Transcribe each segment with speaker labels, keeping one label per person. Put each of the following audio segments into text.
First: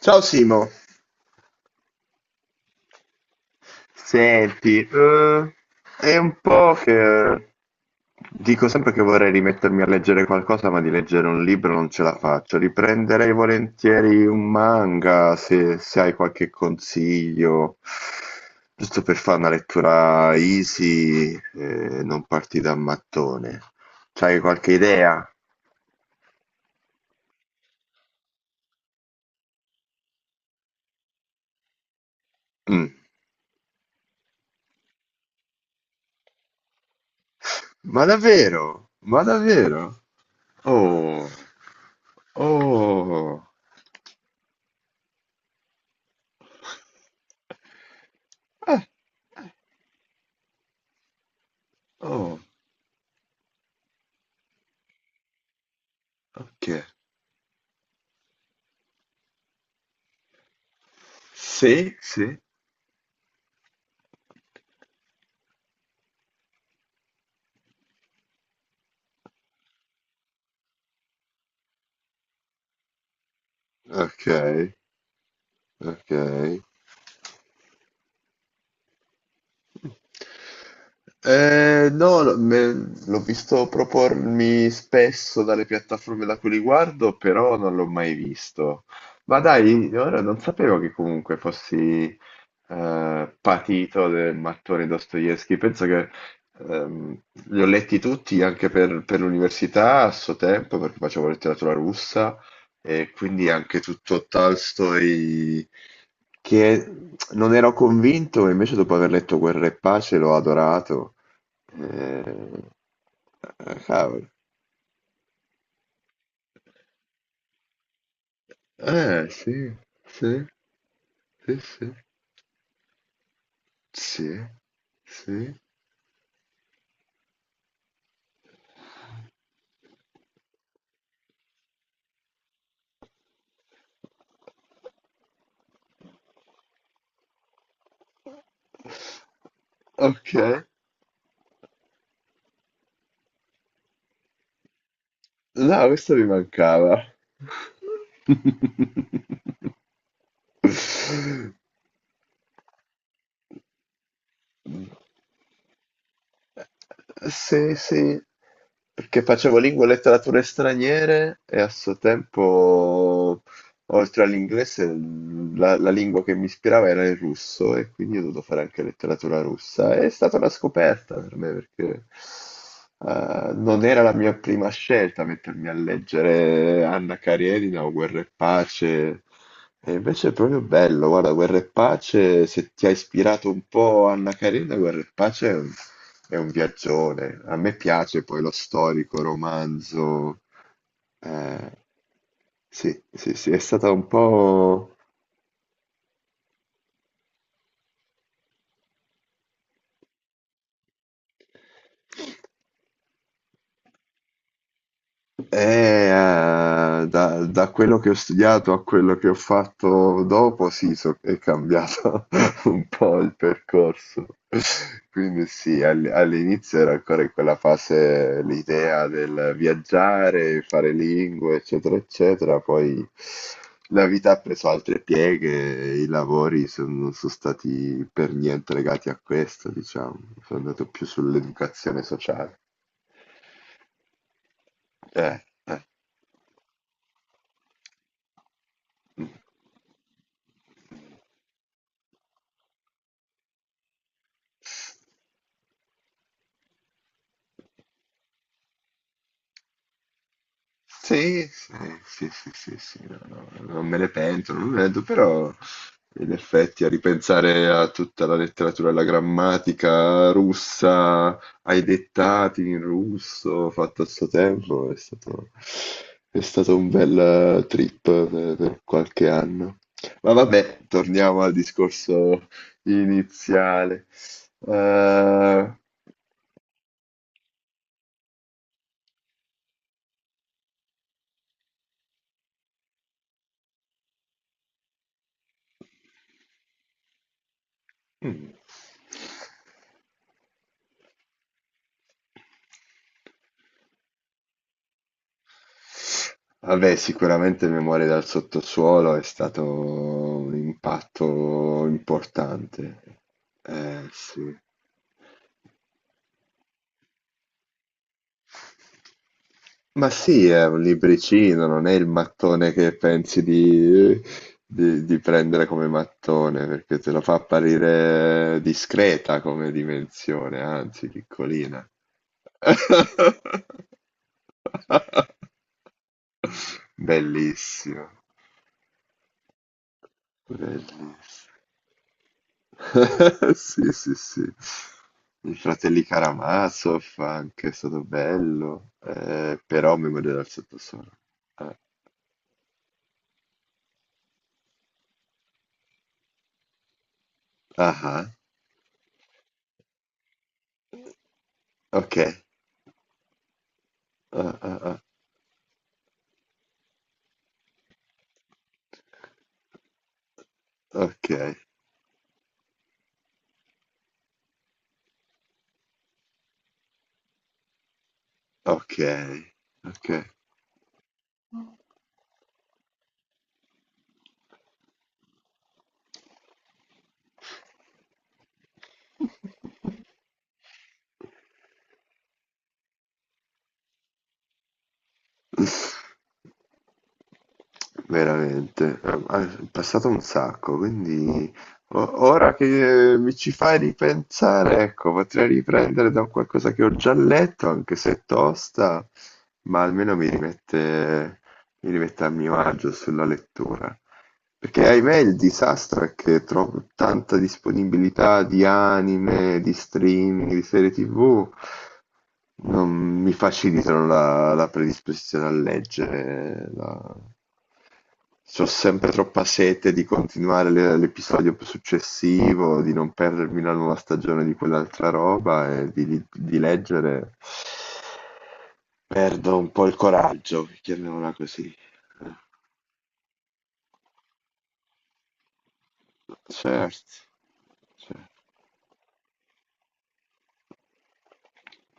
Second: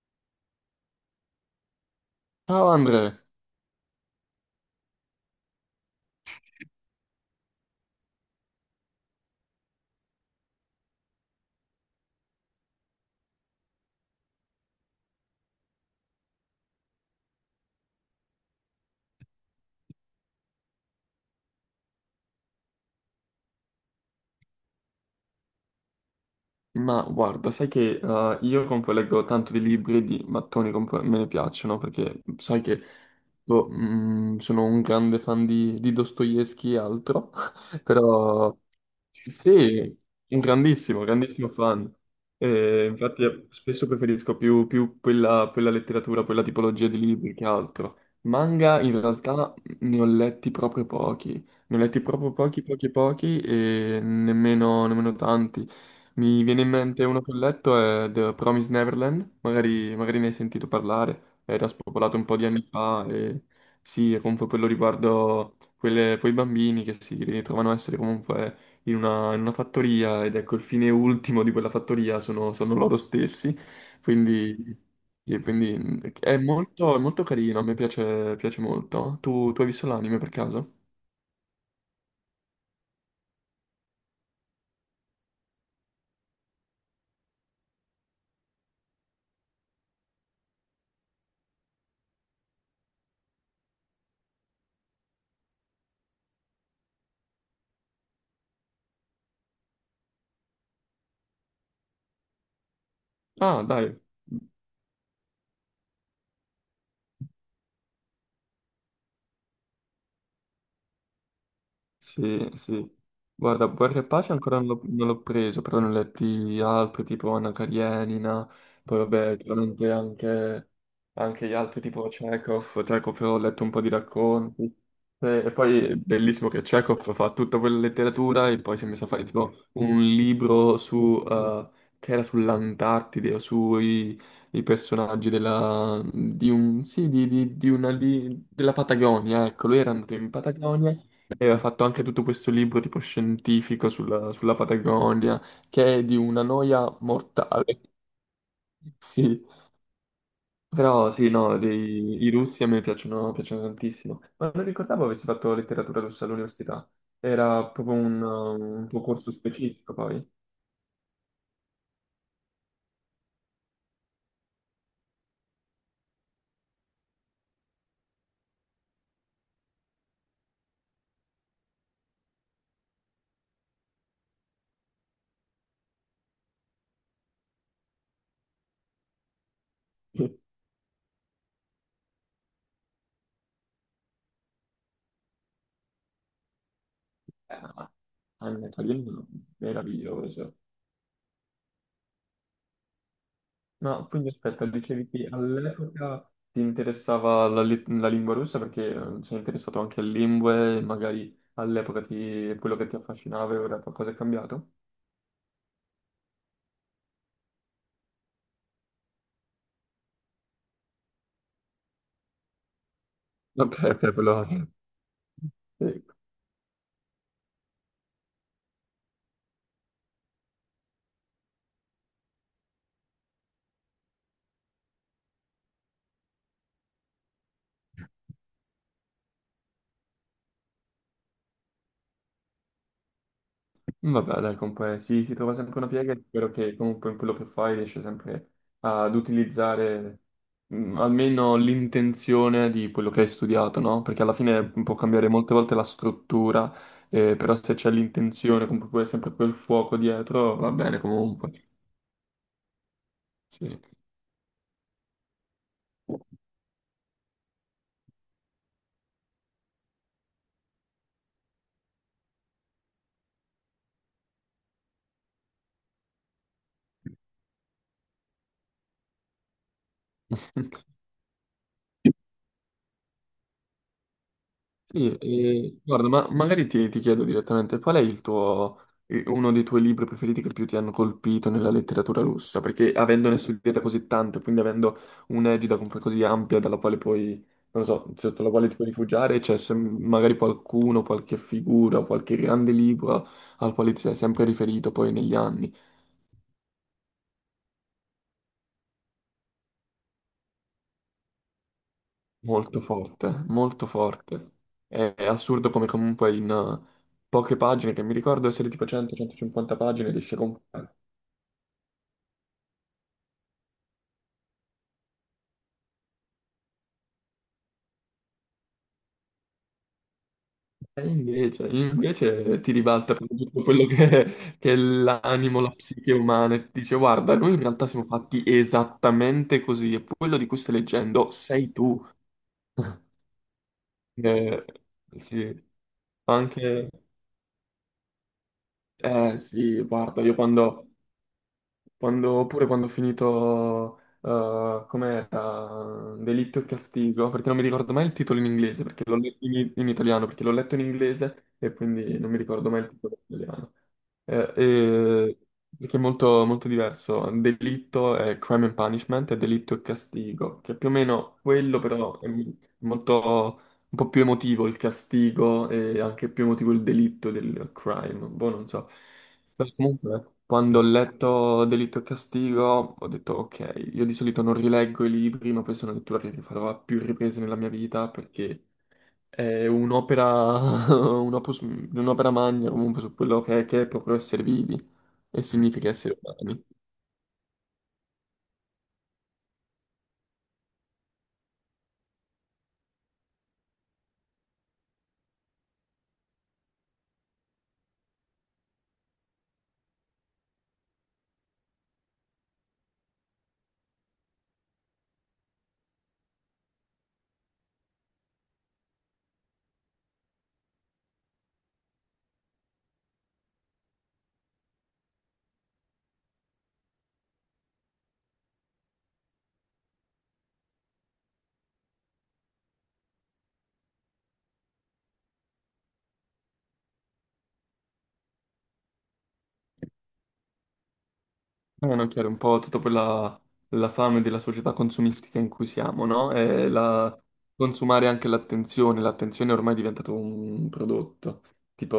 Speaker 1: Ciao Simo,
Speaker 2: Ciao Andre.
Speaker 1: senti, è un po' che dico sempre che vorrei rimettermi a leggere qualcosa, ma di leggere un libro non ce la faccio. Riprenderei volentieri un manga se hai qualche consiglio, giusto per fare una lettura easy e non partire da mattone. C'hai qualche idea?
Speaker 2: Ma guarda, sai che, io compoleggo tanto di libri e di mattoni, me ne piacciono, perché sai che
Speaker 1: Mm.
Speaker 2: boh, sono un grande fan di Dostoevsky e altro.
Speaker 1: Ma
Speaker 2: Però
Speaker 1: davvero? Ma
Speaker 2: sì,
Speaker 1: davvero?
Speaker 2: un grandissimo,
Speaker 1: Oh,
Speaker 2: grandissimo fan. Infatti,
Speaker 1: oh.
Speaker 2: spesso preferisco più quella letteratura, quella tipologia di libri che altro.
Speaker 1: Eh,
Speaker 2: Manga in
Speaker 1: eh,
Speaker 2: realtà ne ho letti proprio pochi,
Speaker 1: oh,
Speaker 2: pochi, pochi e nemmeno tanti. Mi viene
Speaker 1: ok.
Speaker 2: in mente uno che ho letto è The Promised Neverland. Magari ne hai sentito parlare, era
Speaker 1: Sì,
Speaker 2: spopolato un
Speaker 1: sì,
Speaker 2: po' di anni fa. E sì, è comunque quello riguardo quei bambini che si ritrovano a essere comunque in una fattoria, ed ecco il fine ultimo di quella fattoria sono loro stessi.
Speaker 1: ok,
Speaker 2: Quindi, e quindi
Speaker 1: ok.
Speaker 2: è molto carino, a me piace, piace molto. Tu hai visto l'anime per caso?
Speaker 1: No, no, l'ho visto propormi spesso dalle piattaforme da cui li guardo, però non l'ho mai visto. Ma dai, ora non sapevo che comunque fossi patito del mattone Dostoevsky. Penso che ehm, li ho letti tutti anche per l'università a suo tempo, perché facevo letteratura russa. E quindi
Speaker 2: Ah,
Speaker 1: anche
Speaker 2: dai.
Speaker 1: tutto Tolstoi, che non ero convinto, e invece dopo aver letto Guerra e Pace l'ho adorato.
Speaker 2: Sì,
Speaker 1: Eh,
Speaker 2: sì. Guarda,
Speaker 1: ah,
Speaker 2: Guerra e
Speaker 1: cavolo.
Speaker 2: Pace ancora non l'ho preso, però ne ho letti altri tipo Anna Karenina. Poi vabbè,
Speaker 1: Sì,
Speaker 2: chiaramente
Speaker 1: sì,
Speaker 2: anche gli
Speaker 1: sì,
Speaker 2: altri
Speaker 1: sì,
Speaker 2: tipo Chekhov. Chekhov, ho letto un po' di
Speaker 1: sì,
Speaker 2: racconti. E
Speaker 1: sì.
Speaker 2: poi è bellissimo che Chekhov fa tutta quella letteratura e poi si è messo a fare tipo un libro su che era sull'Antartide, o sui i personaggi sì, della Patagonia. Ecco, lui era andato in
Speaker 1: Ok,
Speaker 2: Patagonia e aveva fatto anche tutto questo libro tipo scientifico sulla Patagonia,
Speaker 1: no,
Speaker 2: che è
Speaker 1: questo
Speaker 2: di
Speaker 1: mi
Speaker 2: una noia
Speaker 1: mancava.
Speaker 2: mortale. Sì, però sì, no, i russi a me piacciono, piacciono tantissimo. Ma non ricordavo avessi fatto letteratura russa all'università. Era
Speaker 1: Sì,
Speaker 2: proprio
Speaker 1: sì,
Speaker 2: un tuo
Speaker 1: perché
Speaker 2: corso
Speaker 1: facevo lingua e
Speaker 2: specifico, poi.
Speaker 1: letterature straniere e a suo tempo oltre all'inglese, la lingua che mi ispirava era il russo e quindi ho dovuto fare anche letteratura russa. È stata una scoperta per me perché non era la mia prima scelta mettermi a leggere Anna Karenina o Guerra e Pace. E invece è proprio bello, guarda, Guerra e Pace, se ti ha ispirato un po' Anna Karenina, Guerra e Pace è un viaggione. A
Speaker 2: Eh,
Speaker 1: me piace poi lo
Speaker 2: Anna
Speaker 1: storico,
Speaker 2: Karenina,
Speaker 1: romanzo.
Speaker 2: meraviglioso.
Speaker 1: Eh, sì, sì, sì, è stata un
Speaker 2: No, quindi aspetta,
Speaker 1: po'.
Speaker 2: dicevi che all'epoca ti interessava la lingua russa perché, sei interessato anche alle lingue, e magari all'epoca quello che ti affascinava, e ora qualcosa è cambiato?
Speaker 1: Da quello che ho studiato a quello che ho fatto dopo, sì, è cambiato un po' il
Speaker 2: Ok, ok,
Speaker 1: percorso.
Speaker 2: quello...
Speaker 1: Quindi sì,
Speaker 2: Sì,
Speaker 1: all'inizio era ancora in quella fase l'idea del viaggiare, fare lingue, eccetera, eccetera. Poi la vita ha preso altre pieghe, e i lavori non sono stati per niente legati a questo, diciamo. Sono andato più sull'educazione sociale.
Speaker 2: mm, vabbè, dai, comunque si trova sempre
Speaker 1: Eh.
Speaker 2: una piega, e spero che comunque in quello che fai riesci sempre ad utilizzare, almeno l'intenzione di quello che hai studiato, no? Perché alla fine può cambiare molte volte la struttura, però se c'è l'intenzione, comunque poi sempre quel fuoco dietro, va bene
Speaker 1: Sì,
Speaker 2: comunque.
Speaker 1: sì, sì, sì, sì, sì, no, no,
Speaker 2: Sì.
Speaker 1: non me ne pento, non me ne pento, però in effetti a ripensare a tutta la letteratura, alla grammatica russa, ai dettati in russo fatto a suo tempo, è stato un bel trip per qualche anno. Ma vabbè, torniamo al discorso iniziale.
Speaker 2: Sì,
Speaker 1: Eh,
Speaker 2: guarda, ma magari ti chiedo direttamente, qual è il tuo, uno dei tuoi libri preferiti che più ti hanno colpito nella letteratura russa? Perché avendone studiata così tanto, quindi avendo un'egida comunque così ampia dalla quale puoi, non lo so, sotto la
Speaker 1: mm.
Speaker 2: quale ti puoi rifugiare, c'è magari qualcuno, qualche figura, qualche grande libro al quale ti sei sempre riferito poi negli anni.
Speaker 1: Vabbè, sicuramente Memorie dal sottosuolo è stato un impatto
Speaker 2: Molto
Speaker 1: importante.
Speaker 2: forte, molto forte.
Speaker 1: Sì.
Speaker 2: È assurdo come comunque in poche pagine, che mi ricordo essere tipo 100-150
Speaker 1: Ma
Speaker 2: pagine, riesce a
Speaker 1: sì, è un
Speaker 2: comprare.
Speaker 1: libricino, non è il mattone che pensi di prendere come mattone, perché te lo fa apparire discreta come dimensione,
Speaker 2: E
Speaker 1: anzi
Speaker 2: invece,
Speaker 1: piccolina.
Speaker 2: invece ti ribalta proprio tutto quello che è l'animo, la psiche umana, e ti dice: "Guarda, noi in realtà siamo
Speaker 1: Bellissimo,
Speaker 2: fatti esattamente così, e quello di cui stai
Speaker 1: bellissimo.
Speaker 2: leggendo sei tu."
Speaker 1: Sì, sì, sì.
Speaker 2: Eh
Speaker 1: I
Speaker 2: sì,
Speaker 1: fratelli
Speaker 2: anche,
Speaker 1: Karamazov anche, è stato bello.
Speaker 2: eh sì,
Speaker 1: Però
Speaker 2: guarda,
Speaker 1: Memoria del sottosuolo. Ah,
Speaker 2: Oppure quando ho finito, com'era, Delitto e Castigo, perché non mi ricordo
Speaker 1: ah,
Speaker 2: mai il
Speaker 1: ah,
Speaker 2: titolo in inglese, perché l'ho letto in, in italiano, perché l'ho letto in inglese e
Speaker 1: ok.
Speaker 2: quindi non mi ricordo mai il titolo in italiano. Eh,
Speaker 1: Ah, ah, ah,
Speaker 2: eh, perché è molto, molto diverso. Delitto è Crime and Punishment, e Delitto e Castigo, che è più o
Speaker 1: ok,
Speaker 2: meno quello, però è molto, un po' più emotivo il castigo, e anche più emotivo il delitto del crime. Boh, non so.
Speaker 1: ok,
Speaker 2: Beh,
Speaker 1: ok.
Speaker 2: comunque, quando ho letto Delitto e Castigo, ho detto ok, io di solito non rileggo i libri, ma questa è una lettura che rifarò a più riprese nella mia vita, perché è un'opera... un'opera magna comunque, su quello che è, proprio essere vivi, e significa essere umani.
Speaker 1: Veramente, ah, è passato un sacco, quindi ora che mi ci fai ripensare, ecco, potrei riprendere da qualcosa che ho già letto, anche se è tosta, ma almeno mi rimette a mio agio sulla lettura. Perché ahimè il disastro è che trovo tanta disponibilità di anime, di streaming, di serie TV. Non mi facilitano la predisposizione a leggere la. C'ho sempre troppa sete di continuare l'episodio successivo, di non perdermi la nuova stagione di quell'altra roba e di leggere. Perdo un po' il coraggio, chiamiamola così.
Speaker 2: No, chiaro,
Speaker 1: Eh,
Speaker 2: un po' tutta quella la fame della società consumistica in cui siamo, no?
Speaker 1: Certo,
Speaker 2: Consumare anche
Speaker 1: certo.
Speaker 2: l'attenzione, l'attenzione ormai è diventato un prodotto,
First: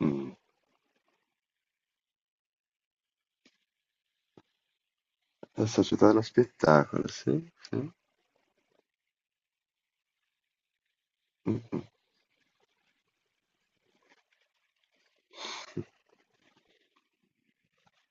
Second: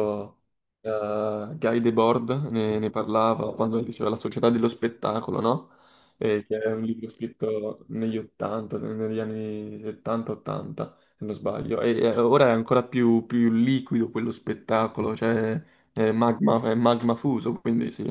Speaker 1: Mm.
Speaker 2: Guy Debord ne parlava quando diceva La società dello spettacolo,
Speaker 1: La
Speaker 2: no?
Speaker 1: società dello
Speaker 2: Che è un
Speaker 1: spettacolo,
Speaker 2: libro
Speaker 1: sì. Sì.
Speaker 2: scritto
Speaker 1: Mm,
Speaker 2: negli 80, negli anni 70-80, se non sbaglio.
Speaker 1: mm.
Speaker 2: E ora è ancora più liquido quello spettacolo, cioè
Speaker 1: Mm,
Speaker 2: è magma fuso, quindi sì.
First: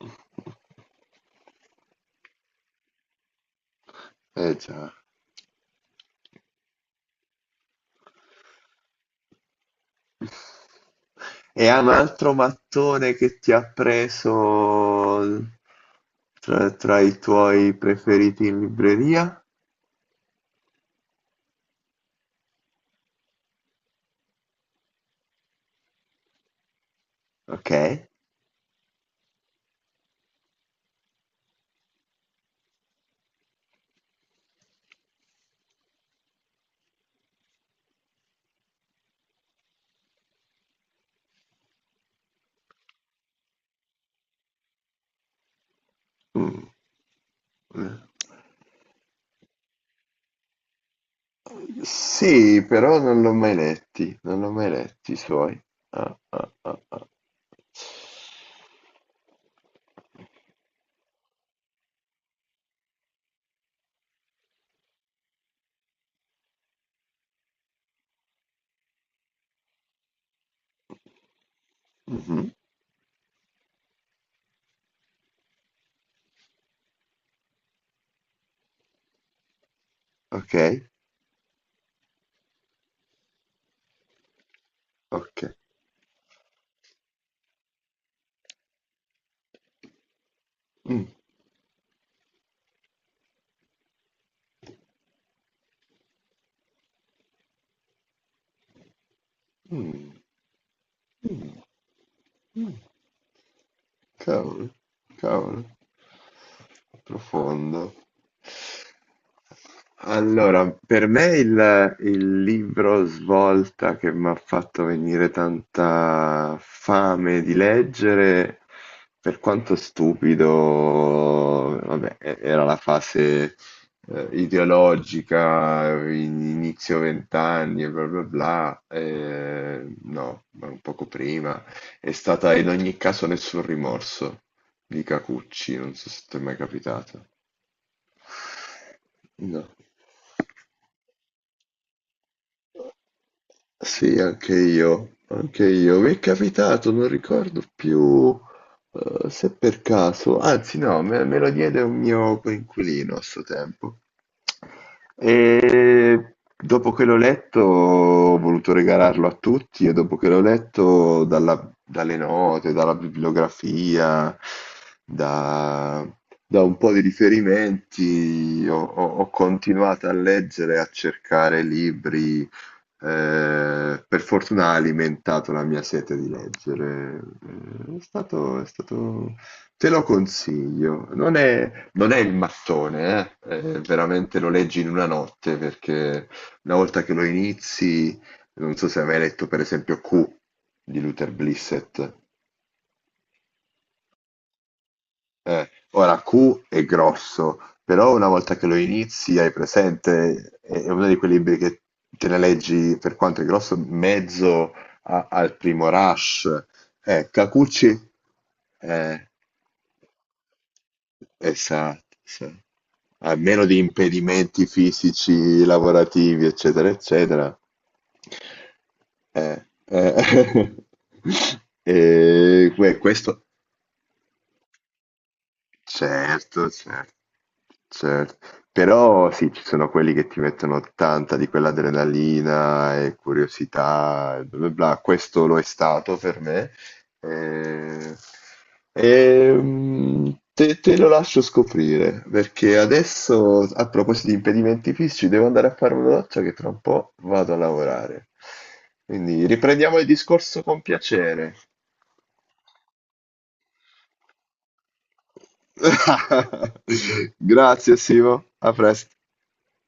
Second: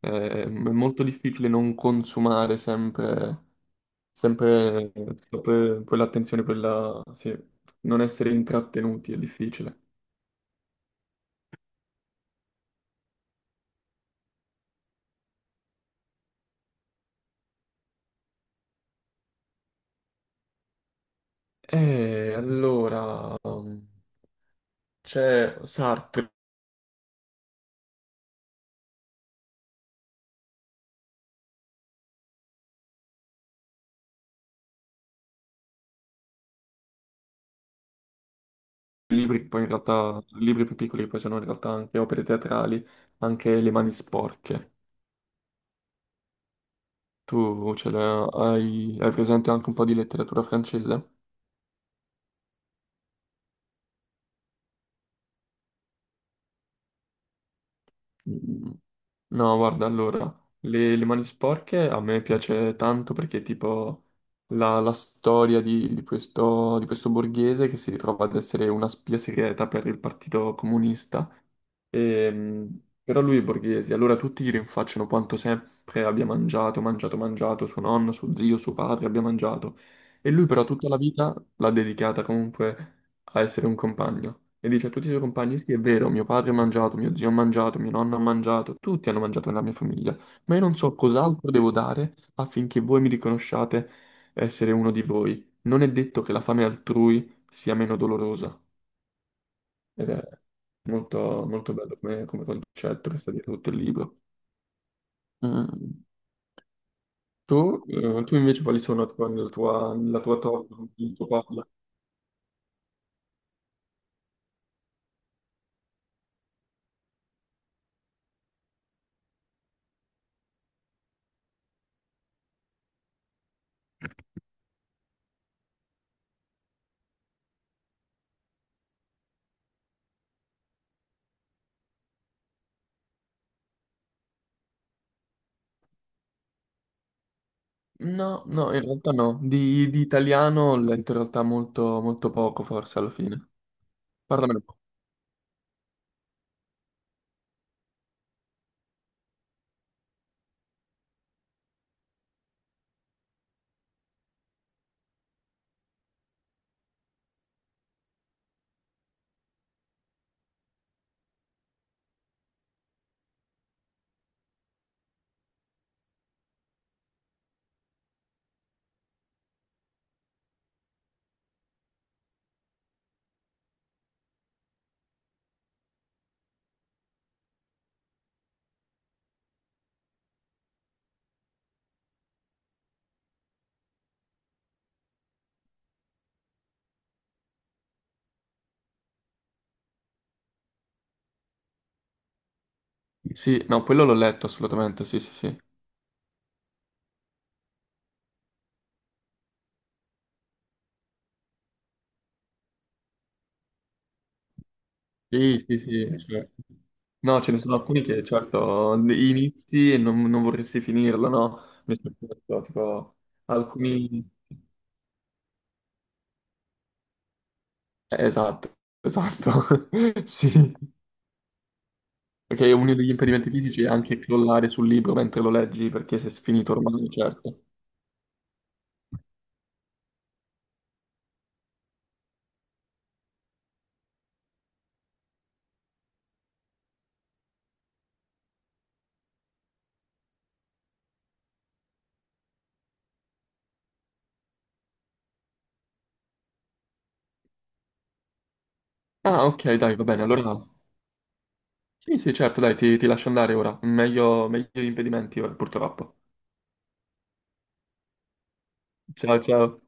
Speaker 1: mm.
Speaker 2: È molto difficile non consumare
Speaker 1: Eh già.
Speaker 2: sempre sì, non essere intrattenuti è difficile.
Speaker 1: E ha un altro mattone che ti ha preso tra i tuoi preferiti in libreria?
Speaker 2: E allora c'è Sartre,
Speaker 1: Ok.
Speaker 2: libri che poi in realtà, libri più piccoli che poi sono in realtà anche opere teatrali, anche Le mani sporche.
Speaker 1: Mm.
Speaker 2: Tu ce l'hai, hai presente anche un po' di letteratura francese?
Speaker 1: Sì, però non l'ho mai letti, non l'ho mai letti i suoi. Ah, ah, ah, ah.
Speaker 2: Mm, no, guarda, allora, le mani sporche a me piace tanto, perché tipo la storia di questo borghese che si ritrova ad essere una spia segreta per il Partito Comunista.
Speaker 1: Mhm.
Speaker 2: Ehm, Però lui è borghese, allora tutti gli rinfacciano quanto sempre abbia mangiato, mangiato, mangiato, suo nonno, suo zio, suo padre abbia mangiato. E lui
Speaker 1: Ok,
Speaker 2: però tutta la vita l'ha dedicata comunque a essere un compagno. E dice a tutti i suoi
Speaker 1: ok.
Speaker 2: compagni: "Sì, è vero, mio padre ha mangiato, mio zio ha mangiato, mio nonno ha mangiato, tutti hanno mangiato nella mia famiglia, ma io non so
Speaker 1: Mm,
Speaker 2: cos'altro devo dare affinché voi mi riconosciate essere uno di voi. Non è detto che la fame altrui sia meno dolorosa." Ed
Speaker 1: mm,
Speaker 2: è molto,
Speaker 1: mm,
Speaker 2: molto bello come,
Speaker 1: mm.
Speaker 2: concetto che sta dietro tutto il libro.
Speaker 1: Cavolo, cavolo,
Speaker 2: Mm. Tu,
Speaker 1: profondo.
Speaker 2: eh, tu invece quali sono tipo, la tua
Speaker 1: Allora,
Speaker 2: top,
Speaker 1: per
Speaker 2: il tuo
Speaker 1: me
Speaker 2: pop?
Speaker 1: il libro svolta che mi ha fatto venire tanta fame di leggere, per quanto stupido, vabbè, era la fase ideologica, inizio vent'anni e bla bla bla, no, ma un poco prima. È stata in ogni caso Nessun rimorso di Kikuchi, non so se t'è mai capitata.
Speaker 2: No, no, in realtà no.
Speaker 1: No.
Speaker 2: Di italiano ho letto in realtà molto, molto poco, forse, alla fine.
Speaker 1: Sì, anche
Speaker 2: Parlamene un po'.
Speaker 1: io, anche io. Mi è capitato, non ricordo più se per caso, anzi no, me lo diede un mio coinquilino a suo tempo. E dopo che l'ho letto ho voluto regalarlo a tutti e dopo che l'ho letto dalle note, dalla bibliografia, da, da un po' di riferimenti, ho continuato a leggere, a cercare libri per fortuna ha alimentato la mia sete di leggere. È stato, è stato... Te lo consiglio. Non è il mattone, eh. Veramente lo leggi in una notte perché una volta che lo inizi, non so se hai mai letto per esempio Q di Luther Blissett.
Speaker 2: Sì, no, quello l'ho letto assolutamente, sì, sì, sì.
Speaker 1: Ora Q è grosso, però una volta che lo inizi hai presente, è uno di quei libri che te ne leggi per quanto è grosso, mezzo al
Speaker 2: Sì, sì,
Speaker 1: primo
Speaker 2: sì,
Speaker 1: rush.
Speaker 2: no, ce ne sono alcuni
Speaker 1: Kakuchi,
Speaker 2: che, certo,
Speaker 1: eh,
Speaker 2: inizi e non vorresti finirlo, no? Mi sono
Speaker 1: esatto, sì.
Speaker 2: detto, tipo,
Speaker 1: A meno di
Speaker 2: alcuni...
Speaker 1: impedimenti fisici, lavorativi, eccetera, eccetera.
Speaker 2: Esatto,
Speaker 1: Eh,
Speaker 2: esatto. Sì,
Speaker 1: eh. E
Speaker 2: perché uno degli
Speaker 1: questo
Speaker 2: impedimenti fisici è anche crollare sul libro mentre lo leggi, perché sei
Speaker 1: certo,
Speaker 2: sfinito ormai,
Speaker 1: certo,
Speaker 2: certo.
Speaker 1: certo. Però sì, ci sono quelli che ti mettono tanta di quell'adrenalina e curiosità, e bla bla bla. Questo lo è stato per me. Eh, te, te lo lascio scoprire, perché adesso, a proposito di impedimenti fisici, devo andare a fare una doccia che tra un po' vado a lavorare. Quindi
Speaker 2: Ah, ok, dai,
Speaker 1: riprendiamo
Speaker 2: va
Speaker 1: il
Speaker 2: bene,
Speaker 1: discorso
Speaker 2: allora...
Speaker 1: con piacere.
Speaker 2: Sì, sì, certo, dai, ti lascio andare ora. Meglio, meglio gli impedimenti ora, purtroppo.
Speaker 1: Grazie, Simo. A presto.
Speaker 2: Ciao, ciao.